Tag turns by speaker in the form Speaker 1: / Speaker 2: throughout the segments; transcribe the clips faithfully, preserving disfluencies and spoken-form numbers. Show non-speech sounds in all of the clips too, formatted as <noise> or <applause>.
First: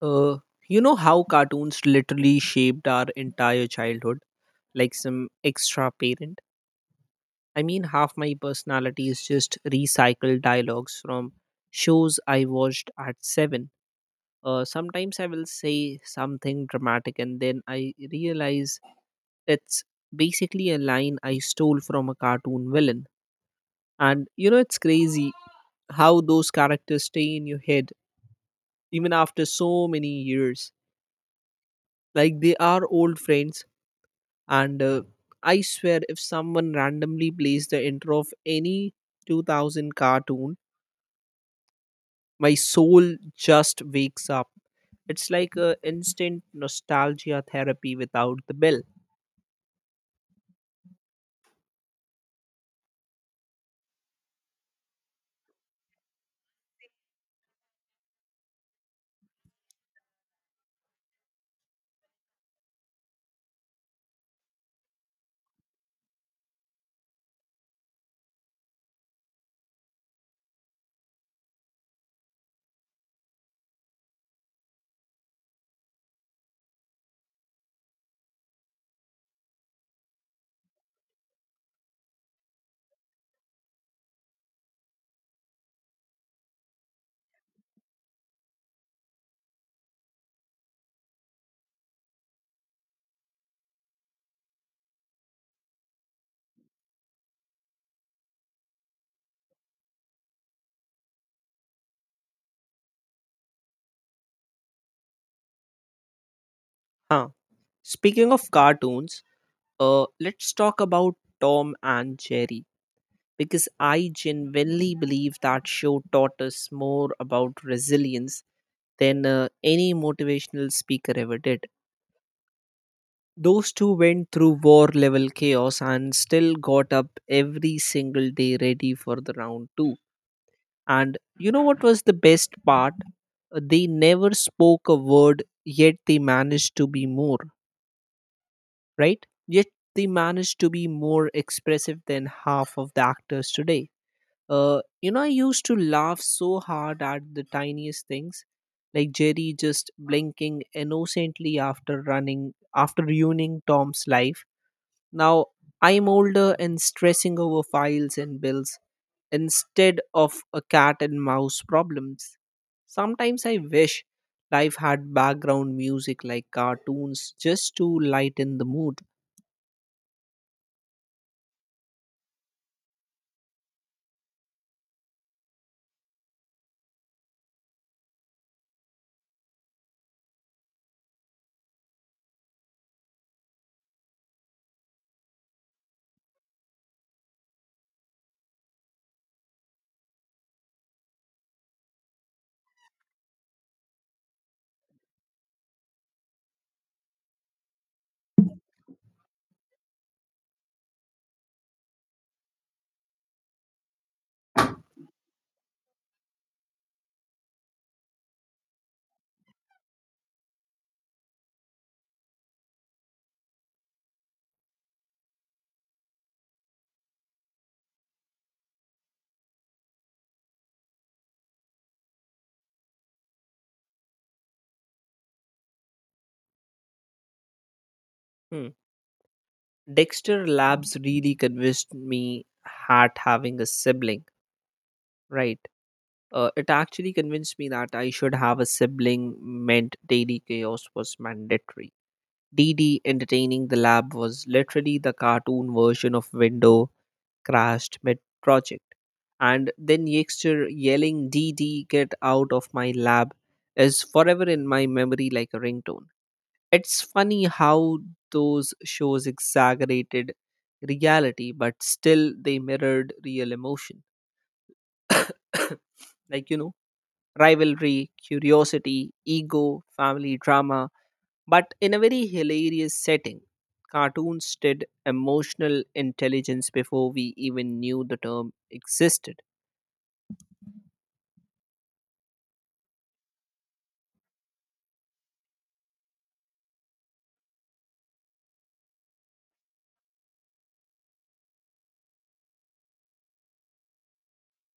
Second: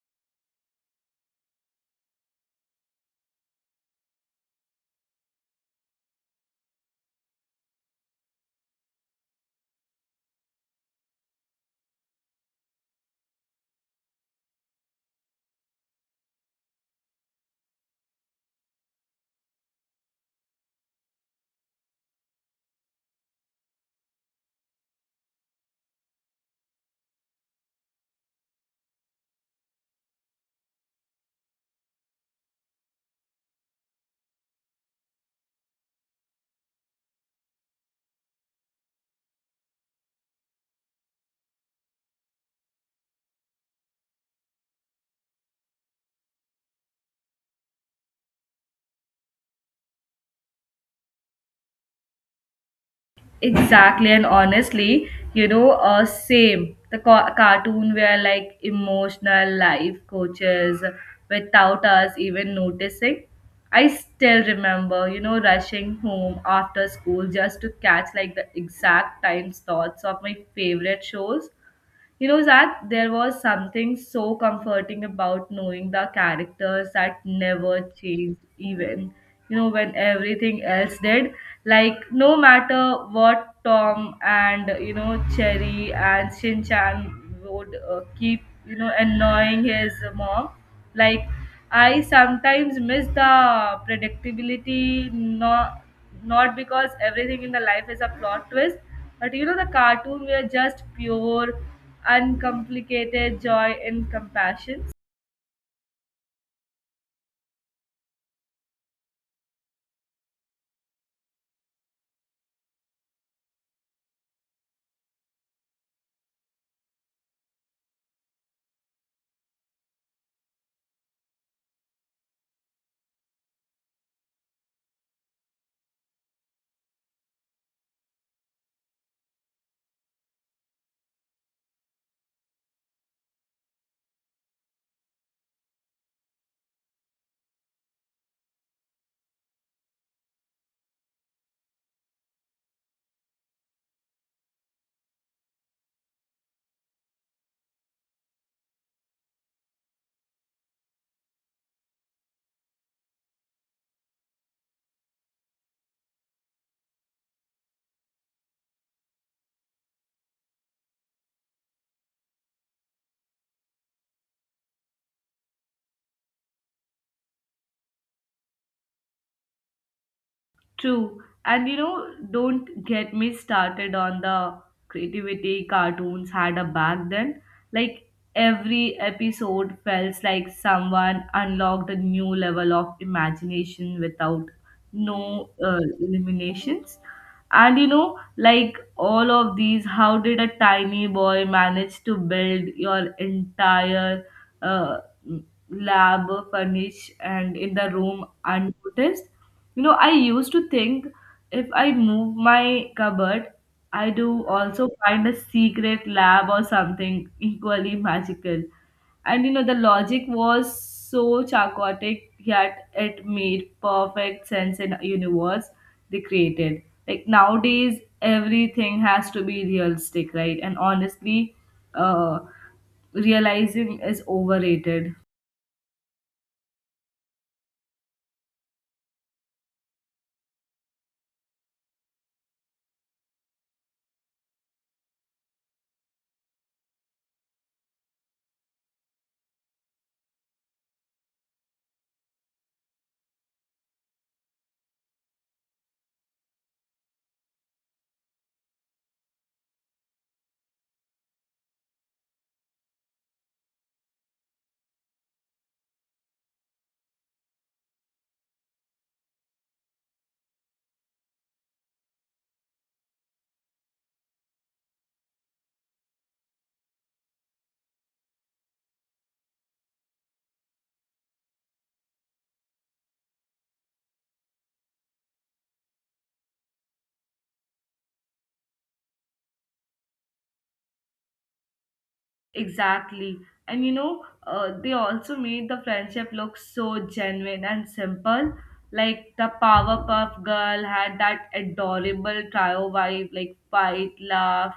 Speaker 1: Uh, you know how cartoons literally shaped our entire childhood, like some extra parent? I mean, half my personality is just recycled dialogues from shows I watched at seven. Uh, sometimes I will say something dramatic and then I realize it's basically a line I stole from a cartoon villain. And you know, it's crazy how those characters stay in your head even after so many years. Like they are old friends and uh, I swear if someone randomly plays the intro of any two thousand cartoon, my soul just wakes up. It's like a instant nostalgia therapy without the bill.
Speaker 2: Exactly, and honestly, you know, uh, same. The ca- cartoon were like emotional life coaches without us even noticing. I still remember, you know, rushing home after school just to catch like the exact time slots of my favorite shows. You know, Zach, there was something so comforting about knowing the characters that never changed, even, you know, when everything else did. Like, no matter what Tom and, you know, Cherry and Shin Chan would uh, keep, you know, annoying his mom, like, I sometimes miss the predictability, not not because everything in the life is a plot twist, but you know the cartoon were just pure uncomplicated joy and compassion.
Speaker 1: Huh, speaking of cartoons, uh let's talk about Tom and Jerry, because I genuinely believe that show taught us more about resilience than uh, any motivational speaker ever did. Those two went through war level chaos and still got up every single day ready for the round two. And you know what was the best part? Uh, They never spoke a word, yet they managed to be more, right? Yet they managed to be more expressive than half of the actors today. Uh, you know, I used to laugh so hard at the tiniest things, like Jerry just blinking innocently after running, after ruining Tom's life. Now, I'm older and stressing over files and bills instead of a cat and mouse problems. Sometimes I wish life had background music like cartoons just to lighten the mood.
Speaker 2: True. And you know, don't get me started on the creativity cartoons had a back then. Like every episode felt like someone unlocked a new level of imagination without no uh, eliminations. And you know, like all of these, how did a tiny boy manage to build your entire uh, lab furnish and in the room unnoticed? You know, I used to think if I move my cupboard, I do also find a secret lab or something equally magical. And you know, the logic was so chaotic, yet it made perfect sense in a universe they created. Like nowadays, everything has to be realistic, right? And honestly, uh, realizing is overrated.
Speaker 1: Hmm. Dexter Labs really convinced me at having a sibling, right? Uh, it actually convinced me that I should have a sibling meant daily chaos was mandatory. D D entertaining the lab was literally the cartoon version of window crashed mid project. And then Yexter yelling D D get out of my lab is forever in my memory like a ringtone. It's funny how those shows exaggerated reality, but still they mirrored real emotion. <coughs> Like, you know, rivalry, curiosity, ego, family drama, but in a very hilarious setting. Cartoons did emotional intelligence before we even knew the term existed.
Speaker 2: Exactly. And you know, uh, they also made the friendship look so genuine and simple. Like the Powerpuff Girl had that adorable trio vibe, like fight, laugh,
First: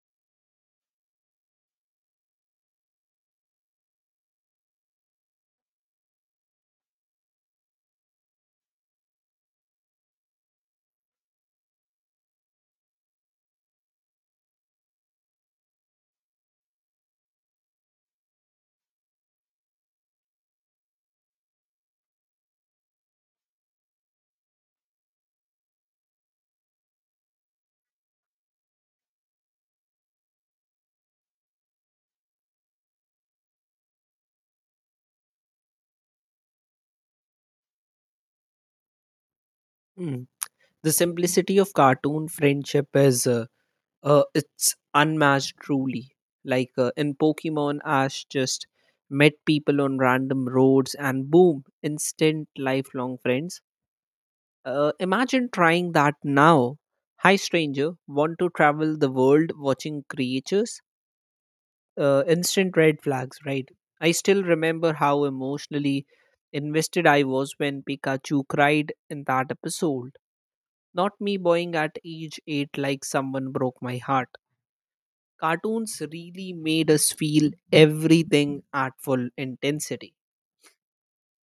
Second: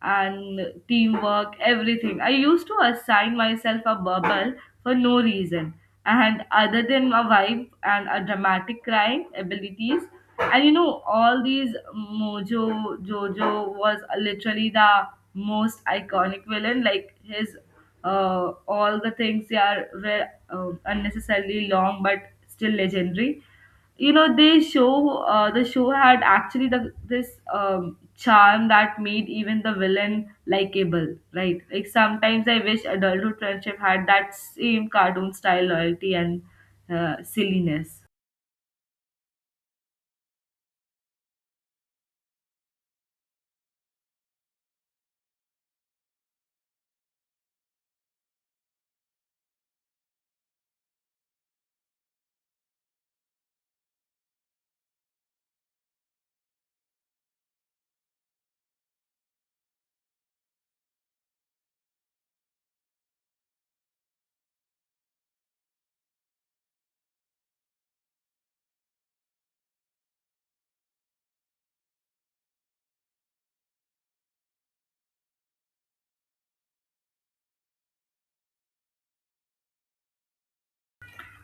Speaker 2: and teamwork, everything. I used to assign myself a bubble for no reason. And other than a vibe and a dramatic crying abilities, and you know, all these Mojo Jojo was literally the most iconic villain. Like his uh, all the things they are were uh, unnecessarily long, but still legendary. You know, they show uh, the show had actually the this um, charm that made even the villain likable, right? Like sometimes I wish adulthood friendship had that same cartoon style loyalty and uh, silliness.
Speaker 1: Mm. The simplicity of cartoon friendship is uh, uh, it's unmatched truly. Like uh, in Pokemon, Ash just met people on random roads and boom, instant lifelong friends. Uh, imagine trying that now. Hi, stranger. Want to travel the world watching creatures? Uh, instant red flags, right? I still remember how emotionally invested I was when Pikachu cried in that episode. Not me boying at age eight like someone broke my heart. Cartoons really made us feel everything at full intensity.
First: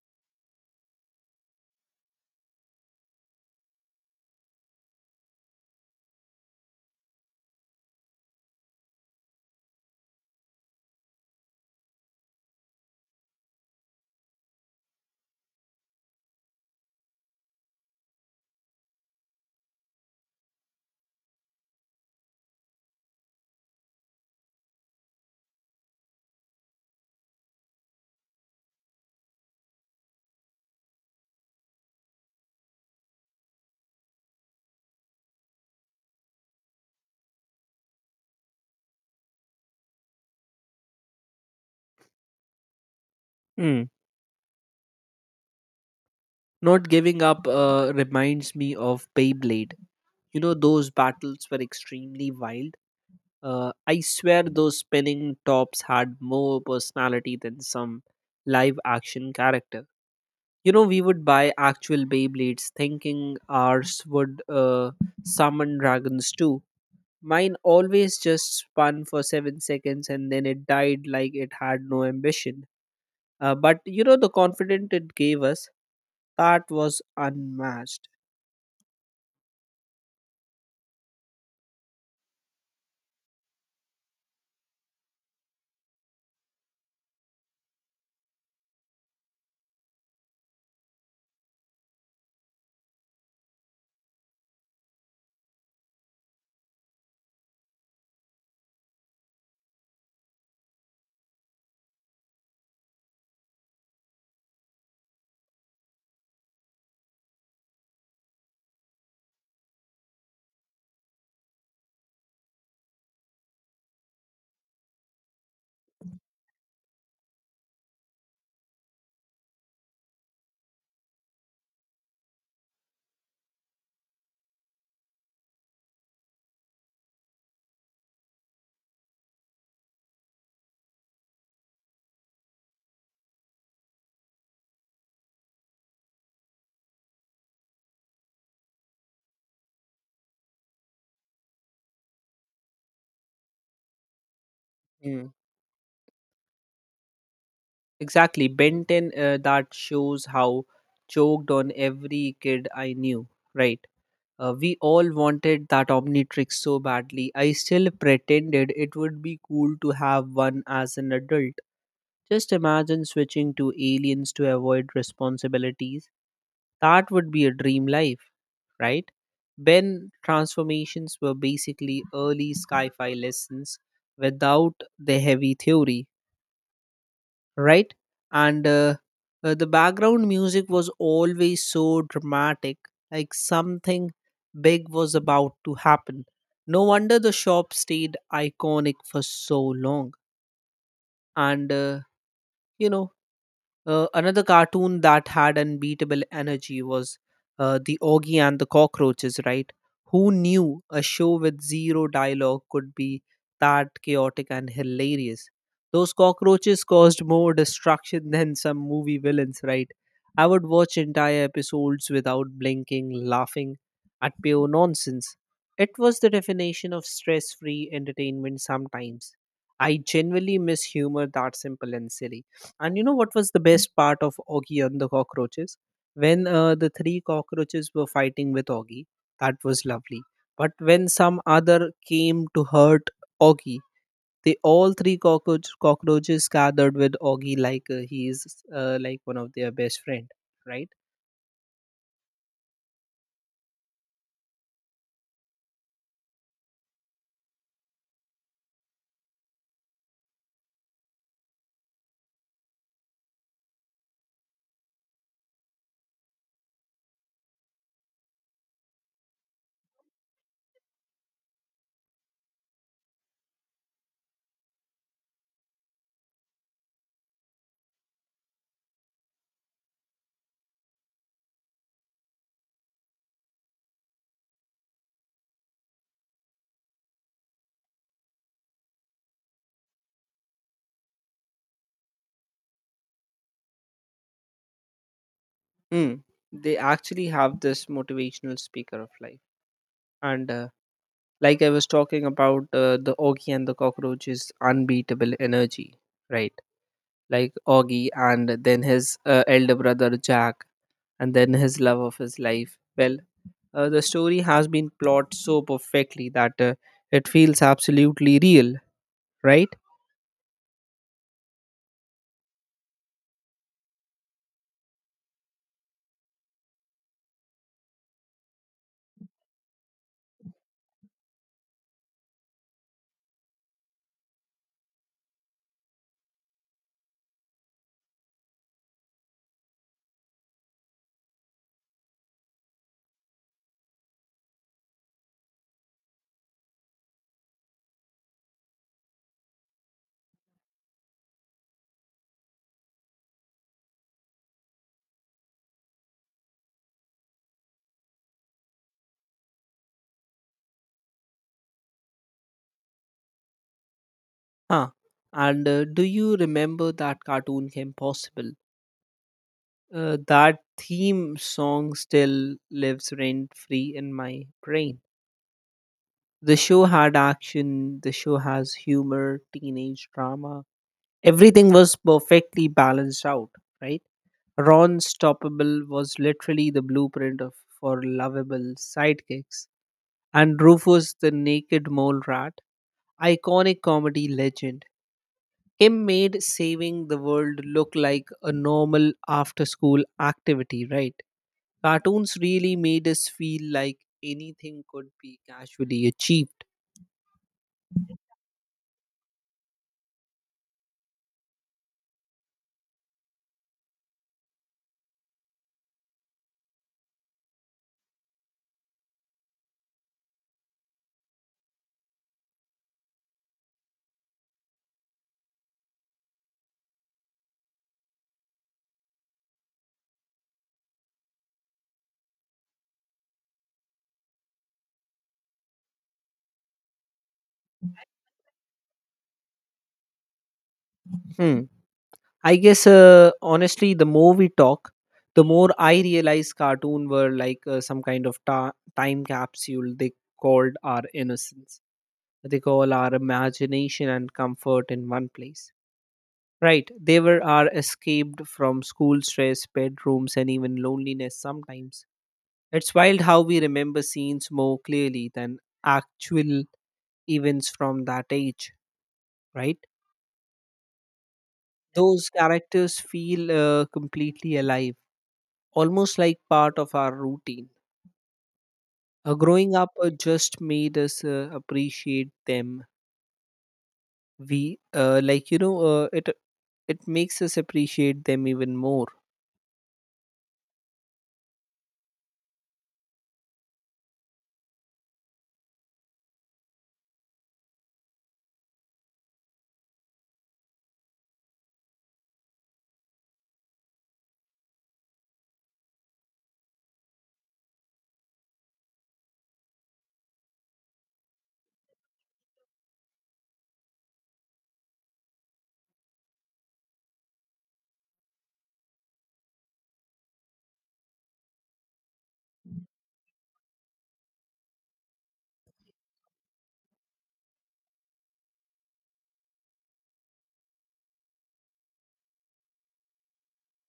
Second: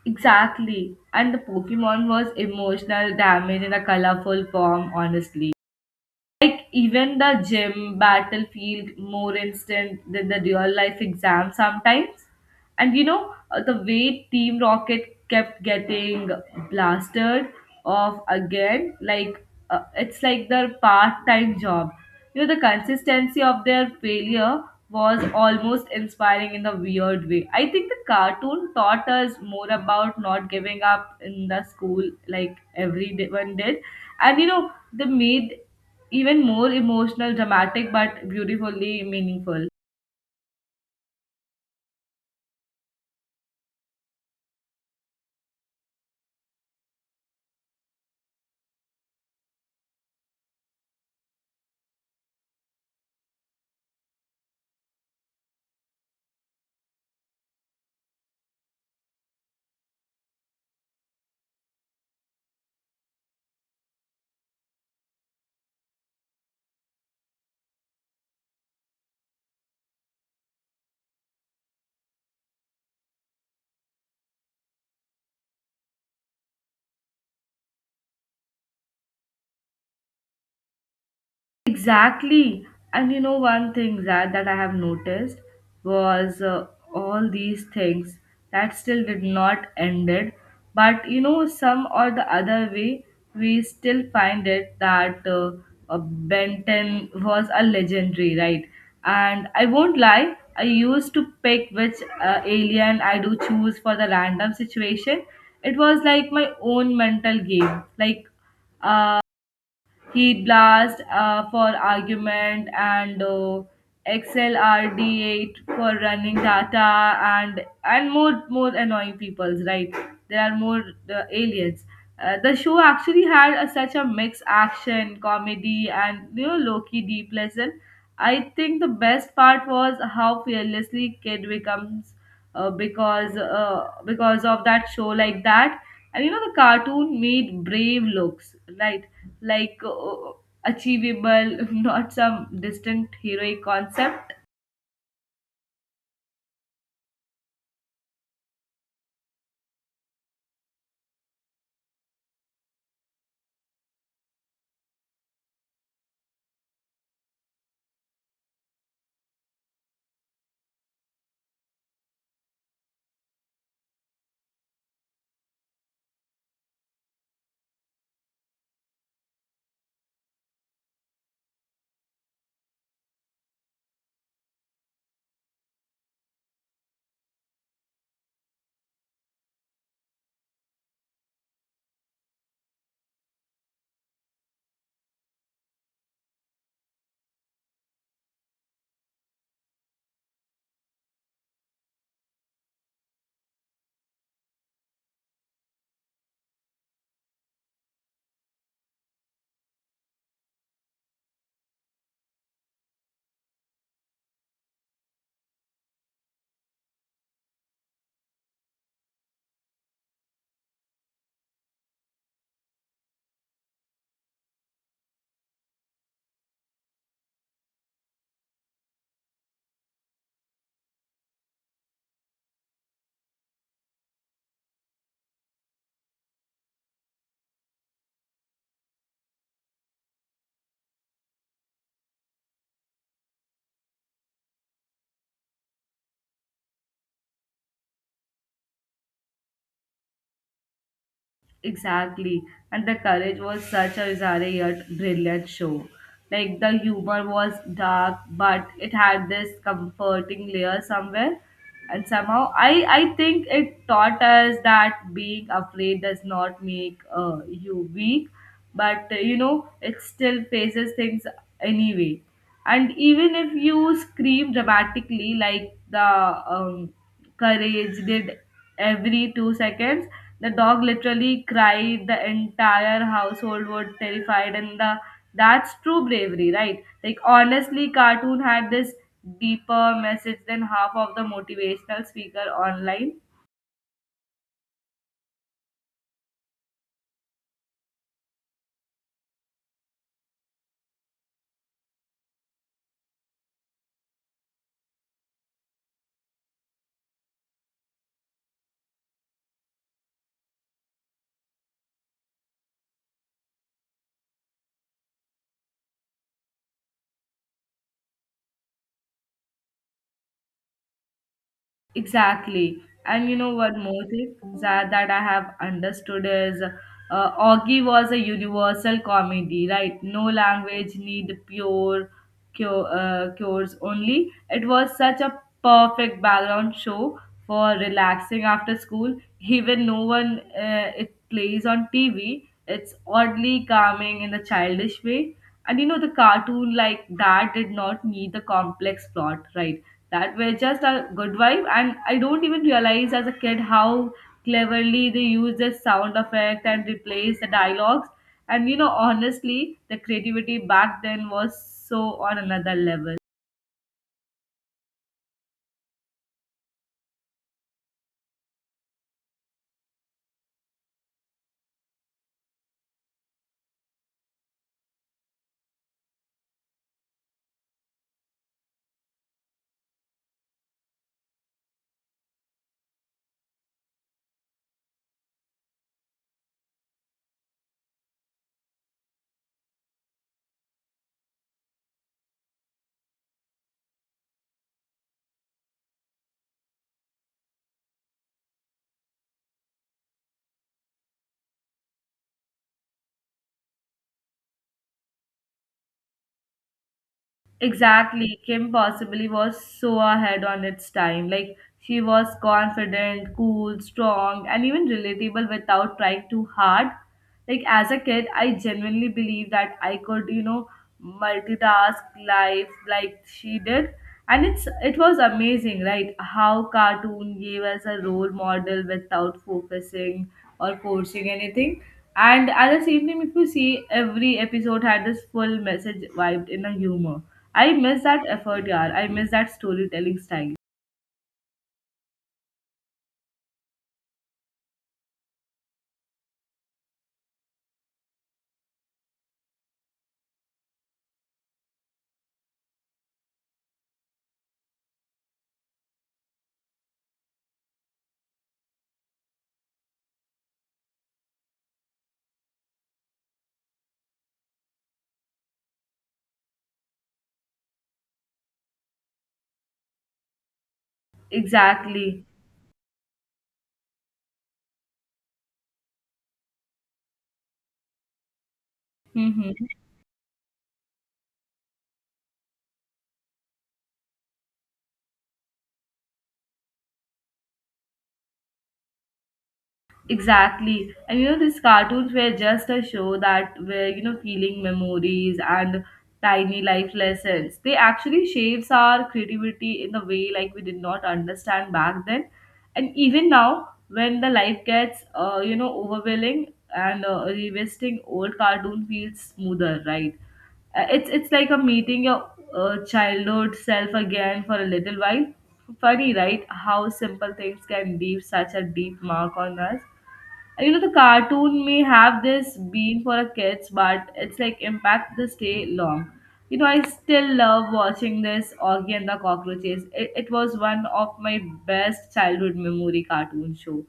Speaker 2: Exactly. And the Pokemon was emotional damage in a colorful form, honestly. Like even the gym battlefield more instant than the real life exam sometimes. And you know uh, the way Team Rocket kept getting blasted off again, like uh, it's like their part-time job. You know the consistency of their failure was almost inspiring in a weird way. I think the cartoon taught us more about not giving up in the school like everyone did, and you know they made even more emotional, dramatic, but beautifully meaningful.
Speaker 1: Hmm. Not giving up uh, reminds me of Beyblade. You know, those battles were extremely wild. Uh, I swear those spinning tops had more personality than some live action character. You know, we would buy actual Beyblades thinking ours would uh, summon dragons too. Mine always just spun for seven seconds and then it died like it had no ambition. Uh, but you know, the confidence it gave us, that was unmatched.
Speaker 2: Exactly. And you know, one thing that, that I have noticed was uh, all these things that still did not ended. But you know, some or the other way, we still find it that uh, uh, Benton was a legendary, right? And I won't lie, I used to pick which uh, alien I do choose for the random situation. It was like my own mental game. Like, uh, Heat blast uh, for argument and uh, X L R D eight for running data and and more more annoying peoples. Right, there are more uh, aliens. Uh, the show actually had a, such a mix action, comedy, and you know, low-key deep lesson. I think the best part was how fearlessly Kid becomes uh, because uh, because of that show like that and you know the cartoon made brave looks right like uh, achievable <laughs> not some distant heroic concept.
Speaker 1: Mm. Exactly. Benton, uh, that shows how choked on every kid I knew, right? Uh, we all wanted that Omnitrix so badly. I still pretended it would be cool to have one as an adult. Just imagine switching to aliens to avoid responsibilities. That would be a dream life, right? Ben transformations were basically early sci fi lessons without the heavy theory, right? And uh, uh, The background music was always so dramatic, like something big was about to happen. No wonder the shop stayed iconic for so long. And, uh, you know, uh, another cartoon that had unbeatable energy was uh, The Augie and the Cockroaches, right? Who knew a show with zero dialogue could be that chaotic and hilarious? Those cockroaches caused more destruction <laughs> than some movie villains, right? I would watch entire episodes without blinking, laughing at pure nonsense. It was the definition of stress free entertainment sometimes. I genuinely miss humor that simple and silly. And you know what was the best part of Augie and the cockroaches? When uh, the three cockroaches were fighting with Augie, that was lovely. But when some other came to hurt Augie, they all three cockroach, cockroaches gathered with Augie like uh, he is uh, like one of their best friend, right?
Speaker 2: Exactly. And the courage was such a bizarre yet brilliant show. Like the humor was dark, but it had this comforting layer somewhere. And somehow, I, I think it taught us that being afraid does not make uh, you weak, but uh, you know, it still faces things anyway, and even if you scream dramatically like the um, courage did every two seconds, the dog literally cried, the entire household were terrified, and the that's true bravery, right? Like honestly cartoon had this deeper message than half of the motivational speaker online.
Speaker 1: Mm. They actually have this motivational speaker of life, and uh, like I was talking about uh, the Augie and the cockroaches' unbeatable energy, right? Like Augie, and then his uh, elder brother Jack, and then his love of his life. Well, uh, the story has been plotted so perfectly that uh, it feels absolutely real, right?
Speaker 2: Exactly. And you know what more thing that, that I have understood is uh, Augie was a universal comedy, right? No language need pure cure, uh, cures only. It was such a perfect background show for relaxing after school. Even no one uh, it plays on T V. It's oddly calming in a childish way. And you know the cartoon like that did not need the complex plot, right? That were just a good vibe and I don't even realize as a kid how cleverly they use the sound effect and replace the dialogues, and you know honestly the creativity back then was so on another level.
Speaker 1: Huh. And uh, do you remember that cartoon Kim Possible? Uh, that theme song still lives rent free in my brain. The show had action, the show has humor, teenage drama. Everything was perfectly balanced out, right? Ron Stoppable was literally the blueprint of, for lovable sidekicks, and Rufus the Naked Mole Rat, iconic comedy legend. Kim made saving the world look like a normal after school activity, right? Cartoons really made us feel like anything could be casually achieved.
Speaker 2: Exactly. Kim possibly was so ahead on its time. Like, she was confident, cool, strong, and even relatable without trying too hard. Like, as a kid, I genuinely believed that I could, you know, multitask life like she did. And it's it was amazing, right? How cartoon gave us a role model without focusing or forcing anything. And at the same time, if you see, every episode had this full message vibed in a humor. I miss that effort, yaar. I miss that storytelling style.
Speaker 1: Hmm. I guess uh, honestly, the more we talk, the more I realize cartoon were like uh, some kind of ta- time capsule. They called our innocence. They call our imagination and comfort in one place. Right? They were our escaped from school stress, bedrooms, and even loneliness. Sometimes it's wild how we remember scenes more clearly than actual events from that age. Right?
Speaker 2: Exactly.
Speaker 1: Those characters feel uh, completely alive almost like part of our routine. Uh,
Speaker 2: Mm-hmm.
Speaker 1: growing up uh, just made us uh, appreciate them. We uh, Like you know uh, it it makes us appreciate them even more.
Speaker 2: Exactly. And you know, these cartoons were just a show that were, you know, feeling memories and tiny life lessons. They actually shapes our creativity in a way like we did not understand back then. And even now, when the life gets, uh, you know, overwhelming and uh, revisiting old cartoon feels smoother, right? Uh, It's, it's like a meeting your uh, childhood self again for a little while. Funny, right? How simple things can leave such a deep mark on us. You know the cartoon may have this being for a kids but it's like impact the stay long. You know I still love watching this Augie and the Cockroaches. It, it was one of my best childhood memory cartoon show.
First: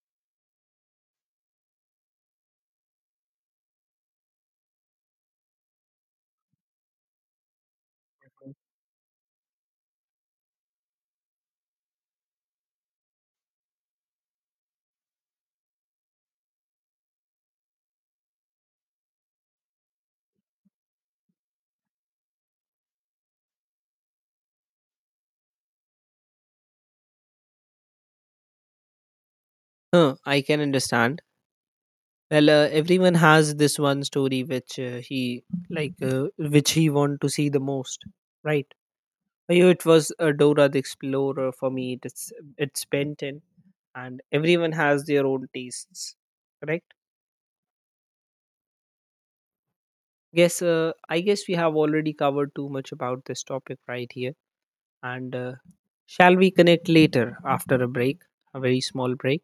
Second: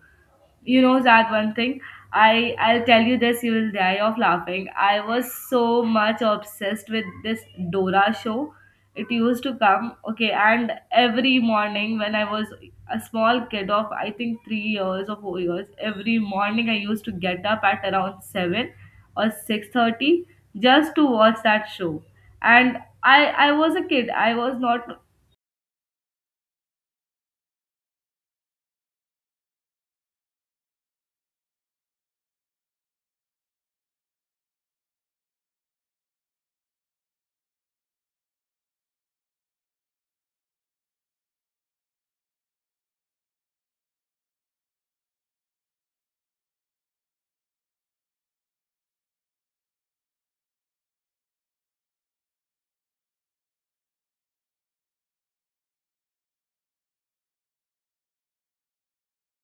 Speaker 2: You know that one thing, i i'll tell you this, you will die of laughing. I was so much obsessed with this Dora show. It used to come, okay, and every morning when I was a small kid of I think three years or four years, every morning I used to get up at around seven or six thirty just to watch that show. And i i was a kid, I was not.
Speaker 1: Huh, I can understand. Well, uh, everyone has this one story which uh, he like uh, which he want to see the most, right? For you, it was uh, Dora the Explorer. For me, it's it's Benton, and everyone has their own tastes, correct? Yes, uh, I guess we have already covered too much about this topic right here. And uh, shall we connect later after a break, a very small break?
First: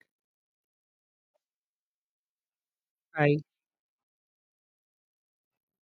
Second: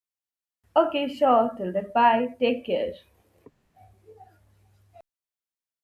Speaker 2: Okay, sure, till then, bye, take care.
Speaker 1: Hi.